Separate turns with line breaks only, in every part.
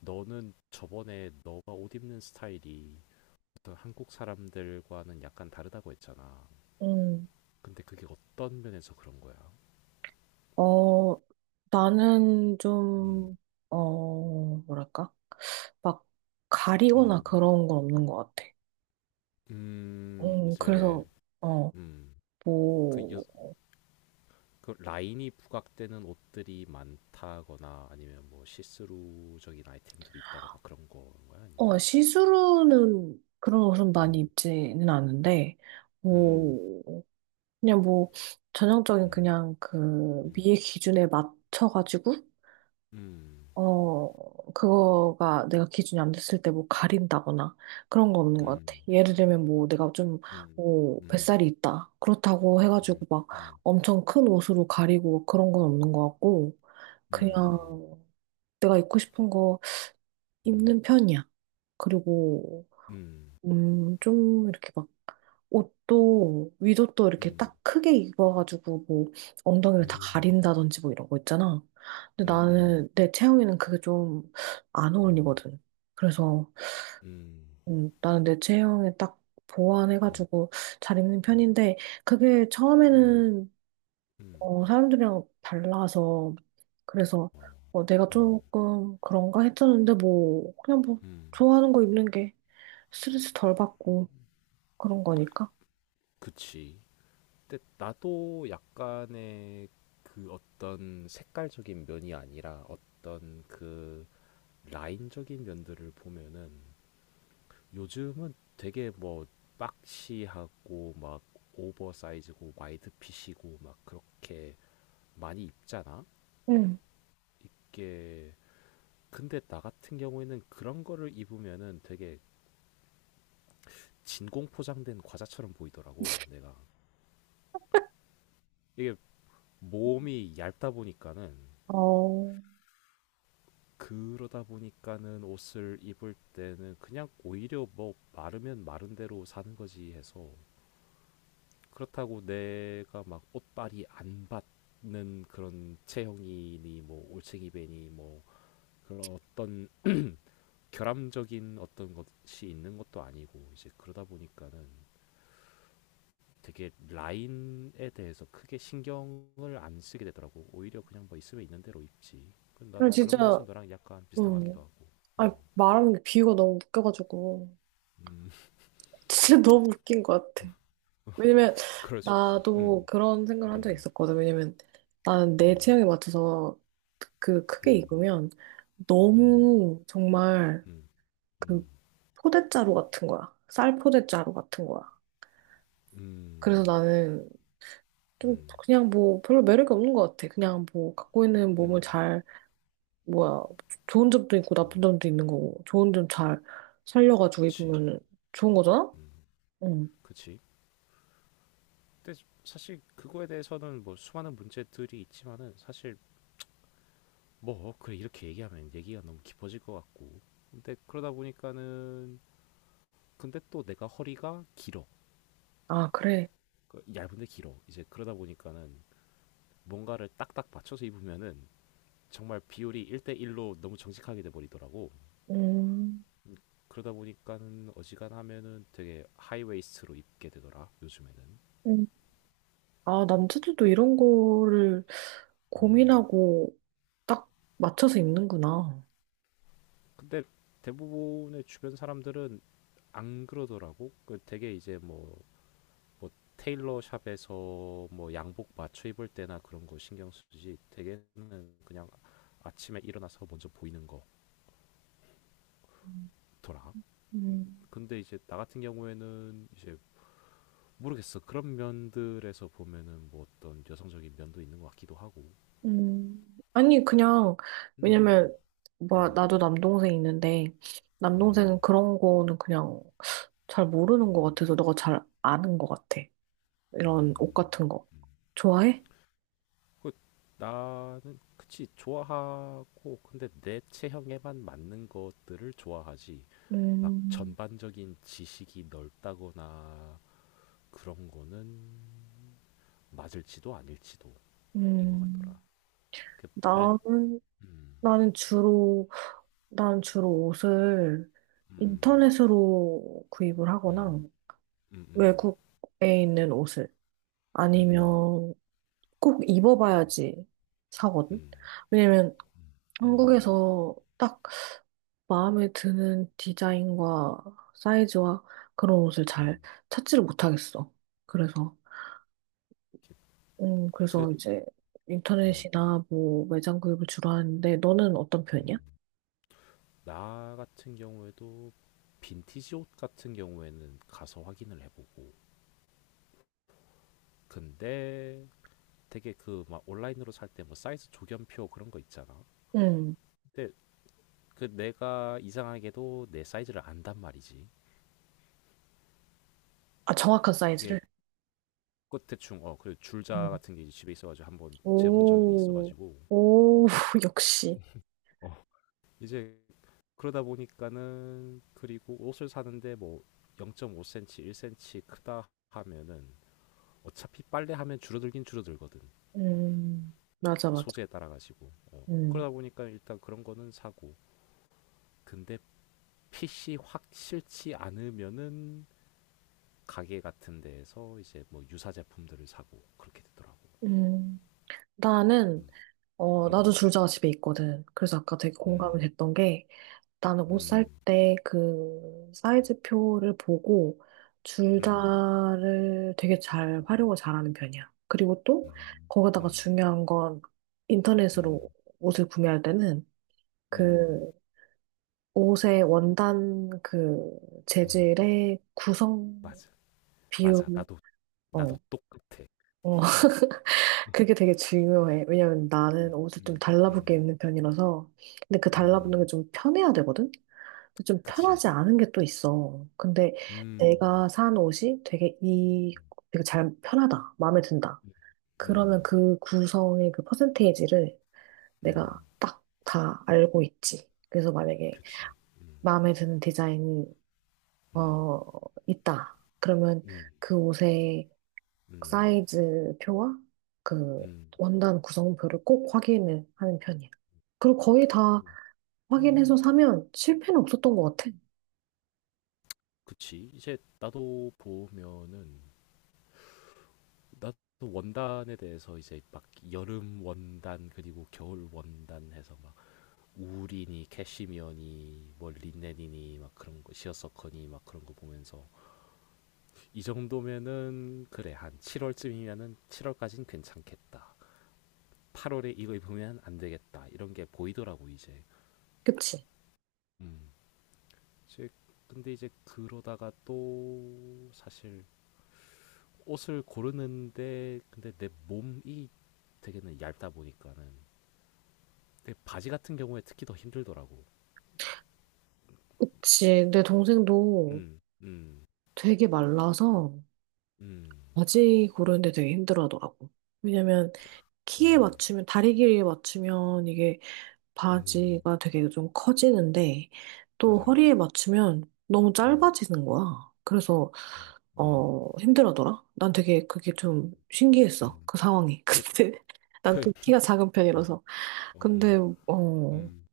너는 저번에 너가 옷 입는 스타일이 어떤 한국 사람들과는 약간 다르다고 했잖아.
음,
근데 그게 어떤 면에서 그런 거야?
어, 나는
음,
좀, 어, 뭐랄까? 막 가리거나
음,
그런 건 없는 것 같아. 그래서,
이제,
어,
음, 그, 여,
뭐,
그 라인이 부각되는 옷들이 많다거나 아니면 뭐 시스루적인 아이템들이 있다거나 그런 건가요? 아니면,
시스루는 그런 옷은 많이
음.
입지는 않는데,
음.
뭐, 그냥 뭐, 전형적인
음.
그냥 그
음.
미의 기준에 맞춰가지고,
음.
어, 그거가 내가 기준이 안 됐을 때 뭐 가린다거나 그런 거 없는 것 같아.
음.
예를 들면 뭐 내가 좀,
음.
뭐
음.
뱃살이 있다. 그렇다고 해가지고 막
음.
엄청 큰 옷으로 가리고 그런 건 없는 것 같고,
음.
그냥
음.
내가 입고 싶은 거 입는 편이야. 그리고,
음. 음.
좀 이렇게 막 옷도 위도 또 이렇게
음.
딱 크게 입어가지고 뭐 엉덩이를 다
음.
가린다든지 뭐 이런 거 있잖아. 근데
음음.
나는 내 체형에는 그게 좀 안
음.
어울리거든. 그래서
음.
나는 내 체형에 딱
음. 음.
보완해가지고 잘 입는
음.
편인데 그게
음.
처음에는
음.
사람들이랑 달라서 그래서
어.
내가
어.
조금 그런가 했었는데 뭐 그냥 뭐
음.
좋아하는 거 입는 게 스트레스 덜 받고 그런 거니까.
그치. 근데 나도 약간의 그 어떤 색깔적인 면이 아니라 어떤 그 라인적인 면들을 보면은 요즘은 되게 뭐 박시하고 막 오버사이즈고 와이드핏이고 막 그렇게 많이 입잖아?
응.
이게 근데 나 같은 경우에는 그런 거를 입으면은 되게 진공 포장된 과자처럼 보이더라고. 내가 이게 몸이 얇다 보니까는
어.
그러다 보니까는 옷을 입을 때는 그냥 오히려 뭐 마르면 마른 대로 사는 거지 해서 그렇다고 내가 막 옷빨이 안 받는 그런 체형이니 뭐 올챙이 배니 뭐 그런 어떤 결함적인 어떤 것이 있는 것도 아니고 이제 그러다 보니까는 되게 라인에 대해서 크게 신경을 안 쓰게 되더라고. 오히려 그냥 뭐 있으면 있는 대로 입지. 그
그냥
나도
진짜,
그런 면에서 너랑 약간 비슷한 것
음,
같기도 하고.
아, 말하는 게 비유가 너무 웃겨가지고.
음,
진짜 너무 웃긴 것 같아. 왜냐면,
그럴 수 있지.
나도
음.
그런 생각을 한 적이
음.
있었거든. 왜냐면, 나는 내
음.
취향에 맞춰서 그 크게
음.
익으면
음.
너무 정말
음.
그
음.
포대자루 같은 거야. 쌀 포대자루 같은 거야. 그래서
음.
나는 좀
음.
그냥 뭐 별로 매력이 없는 것 같아. 그냥 뭐 갖고 있는 몸을
음.
잘 뭐야, 좋은 점도 있고
음.
나쁜 점도 있는 거고, 좋은 점 잘 살려가지고
그치.
입으면 좋은 거잖아?
음.
응.
그치. 근데 사실 그거에 대해서는 뭐 수많은 문제들이 있지만은 사실 뭐 그래 이렇게 얘기하면 얘기가 너무 깊어질 것 같고. 근데 그러다 보니까는 근데 또 내가 허리가 길어.
아, 그래.
그 얇은데 길어. 이제 그러다 보니까는 뭔가를 딱딱 맞춰서 입으면은 정말 비율이 1대1로 너무 정직하게 돼버리더라고.
음.
그러다 보니까는 어지간하면은 되게 하이웨이스트로 입게 되더라, 요즘에는.
음. 아, 남자들도 이런 거를
음.
고민하고 딱 맞춰서 입는구나.
근데 대부분의 주변 사람들은 안 그러더라고. 그 되게 이제 뭐 테일러 샵에서 뭐 양복 맞춰 입을 때나 그런 거 신경 쓰지. 되게는 그냥 아침에 일어나서 먼저 보이는 거더라.
음.
근데 이제 나 같은 경우에는 이제 모르겠어. 그런 면들에서 보면은 뭐 어떤 여성적인 면도 있는 것 같기도 하고.
음. 아니, 그냥,
음.
왜냐면, 뭐, 나도
음.
남동생 있는데,
음.
남동생은 그런 거는 그냥 잘 모르는
음.
것 같아서 너가 잘 아는 것 같아. 이런 옷
음.
같은 거. 좋아해?
그 나는 그치 좋아하고 근데 내 체형에만 맞는 것들을 좋아하지. 막
음,
전반적인 지식이 넓다거나 그런 거는 맞을지도 아닐지도 인 것 같더라.
음.
그 브랜
나는,
음.
나는 주로, 나는 주로 옷을
음.
인터넷으로 구입을 하거나
음. 음. 음.
외국에 있는 옷을
음.
아니면 꼭 입어봐야지
음.
사거든.
음.
왜냐면
음.
한국에서 딱 마음에 드는 디자인과 사이즈와 그런 옷을
음.
잘 찾지를 못하겠어. 그래서,
이렇게 그
그래서 이제
음.
인터넷이나 뭐 매장 구입을 주로 하는데 너는 어떤 편이야?
음. 나 같은 경우에도 빈티지 옷 같은 경우에는 가서 확인을 해보고 근데 되게 그 막 온라인으로 살 때 뭐 사이즈 조견표 그런 거 있잖아.
음.
근데 그 내가 이상하게도 내 사이즈를 안단 말이지.
아, 정확한
이게
사이즈를.
끝 대충 그리고 줄자
음.
같은 게 이제 집에 있어가지고 한번 재본 적이
오,
있어가지고
오, 역시.
어 이제 그러다 보니까는 그리고 옷을 사는데 뭐 0.5cm, 1cm 크다 하면은 어차피 빨래하면 줄어들긴 줄어들거든.
맞아, 맞아.
소재에 따라 가지고. 어.
음,
그러다 보니까 일단 그런 거는 사고. 근데 핏이 확 싫지 않으면은 가게 같은 데에서 이제 뭐 유사 제품들을 사고 그렇게 되더라고.
음. 나는,
음.
나도 줄자가 집에 있거든. 그래서 아까 되게 공감이
음.
됐던 게, 나는 옷 살
음.
때 그 사이즈표를 보고
음. 음.
줄자를 되게 잘 활용을 잘하는 편이야. 그리고 또,
음.
거기다가
음.
중요한 건 인터넷으로
음.
옷을 구매할 때는
음.
그 옷의 원단 그
음.
재질의 구성
맞아.
비율,
맞아. 나도
어,
나도 똑같아.
어, 그게 되게 중요해. 왜냐면 나는
음
옷을 좀
음
달라붙게
음
입는 편이라서. 근데 그 달라붙는 게
음.
좀 편해야 되거든? 근데 좀
그치.
편하지 않은 게 또 있어. 근데
음.
내가 산 옷이 되게 잘 편하다. 마음에 든다.
음
그러면
음
그 구성의 그 퍼센테이지를
음.
내가 딱 다 알고 있지. 그래서 만약에
그치.
마음에 드는 디자인이
음
어, 있다. 그러면
음
그 옷의
음
사이즈 표와 그
음
원단 구성표를 꼭 확인을 하는 편이야. 그리고 거의 다
음 음
확인해서 사면 실패는 없었던 것 같아.
그치. 이제 나도 보면은 나도 원단에 대해서 이제 막 여름 원단 그리고 겨울 원단 해서 막 울이니 캐시미어니 뭐 린넨이니 막 그런 거 시어서커니 막 그런 거 보면서 이 정도면은 그래 한 7월쯤이면은 7월까진 괜찮겠다. 8월에 이거 입으면 안 되겠다 이런 게 보이더라고 이제.
그치?
음. 근데 이제 그러다가 또 사실 옷을 고르는데 근데 내 몸이 되게는 얇다 보니까는 근데 바지 같은 경우에 특히 더 힘들더라고.
그치. 내 동생도
음. 음.
되게 말라서
음.
바지 고르는데 되게 힘들어하더라고. 왜냐면 키에
음.
맞추면, 다리 길이에 맞추면 이게
음.
바지가 되게 좀 커지는데 또
맞아.
허리에 맞추면 너무
음.
짧아지는 거야. 그래서
음. 음.
힘들어더라. 난 되게 그게 좀 신기했어.
음.
그 상황이.
그
근데 난
그,
또 키가 작은
어,
편이라서.
어, 음.
근데, 어,
음.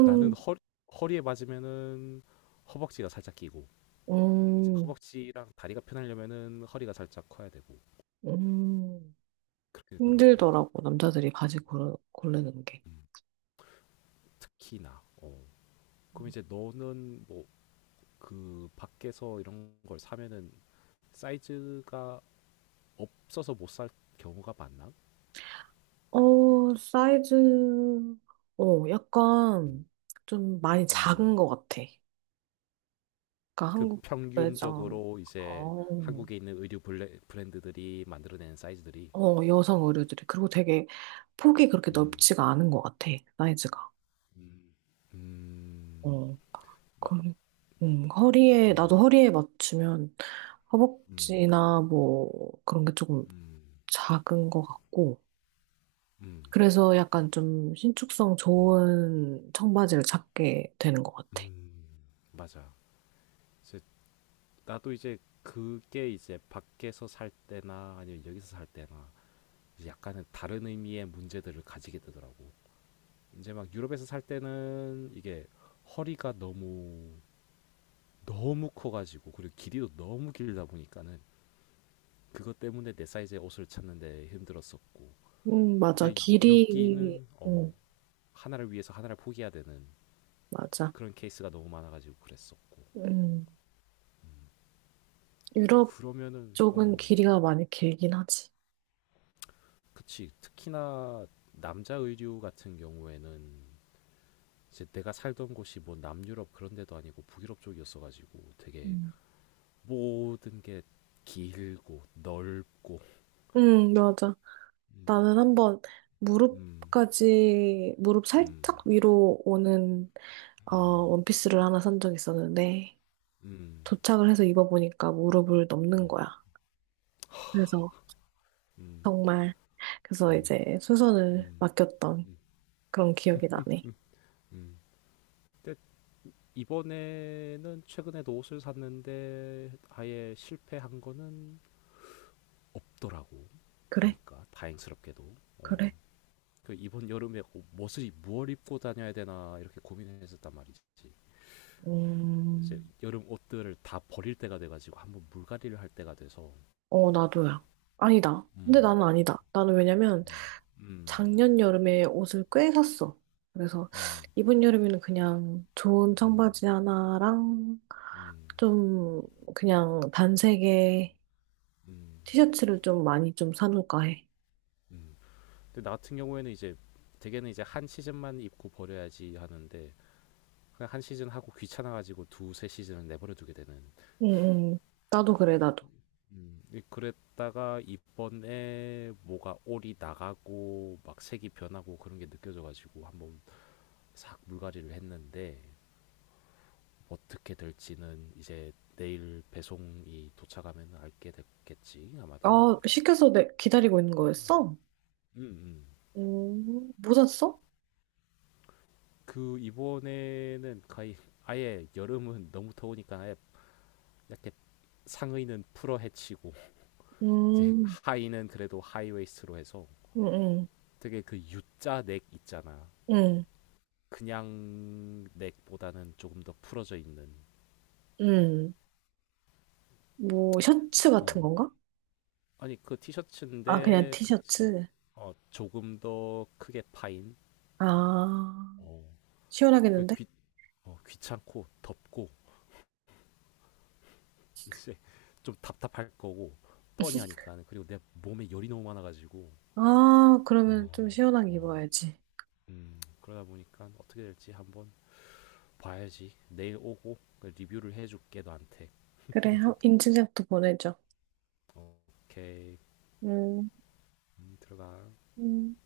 나는 허 허리에 맞으면은 허벅지가 살짝 끼고 이제
음,
허벅지랑 다리가 편하려면은 허리가 살짝 커야 되고
음,
그렇게 되더라고 나도
힘들더라고. 남자들이 바지 고르는 게.
음. 특히나 그럼 이제 너는 뭐 그 밖에서 이런 걸 사면은 사이즈가 없어서 못 살 경우가 많나?
어, 사이즈,
음.
약간 좀 많이 작은
음.
것 같아. 그러니까
그
한국 매장,
평균적으로 이제
어,
한국에 있는 의류 브랜드들이 만들어낸 사이즈들이
여성 의류들이. 그리고 되게 폭이 그렇게
음.
넓지가 않은 것 같아, 사이즈가.
음. 음.
어.
마,
걸- 나도
음.
허리에 맞추면
음.
허벅지나 뭐 그런 게 조금
음.
작은 것 같고,
음.
그래서 약간 좀 신축성
음.
좋은 청바지를 찾게 되는 것 같아.
음. 맞아. 이제 나도 이제 그게 이제 밖에서 살 때나 아니면 여기서 살 때나 약간은 다른 의미의 문제들을 가지게 되더라고. 이제 막 유럽에서 살 때는 이게 허리가 너무 너무 커가지고 그리고 길이도 너무 길다 보니까는 그것 때문에 내 사이즈의 옷을 찾는데 힘들었었고
맞아.
근데 여기는
음,
하나를 위해서 하나를 포기해야 되는
맞아.
그런 케이스가 너무 많아가지고 그랬었고
음, 유럽
그러면은
쪽은 길이가 많이 길긴 하지.
그치. 특히나 남자 의류 같은 경우에는 이제 내가 살던 곳이 뭐 남유럽 그런 데도 아니고 북유럽 쪽이었어가지고 되게
음,
모든 게 길고 넓고
맞아.
음.
나는 한번
음.
무릎
음.
살짝 위로 오는,
음.
원피스를 하나 산 적 있었는데,
음.
도착을 해서 입어보니까 무릎을 넘는
음.
거야. 그래서
음.
정말 그래서
음.
이제 수선을
음.
맡겼던
음.
그런 기억이 나네.
음. 근데 이번에는 최근에도 옷을 샀는데 아예 실패한 거는 없더라고
그래?
보니까 다행스럽게도
그래?
어. 그 이번 여름에 옷- 을 무얼 입고 다녀야 되나 이렇게 고민했었단 말이지. 이제
음,
여름 옷들을 다 버릴 때가 돼가지고 한번 물갈이를 할 때가 돼서.
나도야. 아니다. 근데
음.
나는 아니다. 나는 왜냐면
음. 음.
작년 여름에 옷을 꽤 샀어. 그래서
음.
이번 여름에는 그냥 좋은
음.
청바지 하나랑
음.
좀 그냥 단색의
음.
티셔츠를 좀 많이 좀 사놓을까 해.
음. 근데 나 같은 경우에는 이제 대개는 이제 한 시즌만 입고 버려야지 하는데 그냥 한 시즌 하고 귀찮아가지고 두세 시즌을 내버려 두게 되는.
응, 응. 나도 그래, 나도.
그랬다가 이번에 뭐가 올이 나가고 막 색이 변하고 그런 게 느껴져가지고 한번 싹 물갈이를 했는데 어떻게 될지는 이제 내일 배송이 도착하면 알게 됐겠지 아마도.
아, 시켜서 기다리고 있는 거였어?
음. 음.
음, 뭐 샀어?
그 이번에는 거의 아예 여름은 너무 더우니까 아예 이렇게 상의는 풀어 헤치고 이제
음,
하의는 그래도 하이웨이스트로 해서
음, 음,
되게 그 U자 넥 있잖아.
음,
그냥 넥보다는 조금 더 풀어져 있는.
음. 뭐, 셔츠 같은
어.
건가?
아니 그
아, 그냥
티셔츠인데 그치.
티셔츠.
조금 더 크게 파인.
아,
어. 그
시원하겠는데?
귀찮고 덥고 이제 좀 답답할 거고 뻔히 하니까 그리고 내 몸에 열이 너무 많아가지고
아,
와,
그러면 좀 시원하게
어.
입어야지.
그러다 보니까 어떻게 될지 한번 봐야지 내일 오고 그 리뷰를 해줄게 너한테
그래, 인증샷도 보내줘.
어, 오케이.
음.
들어가.
음.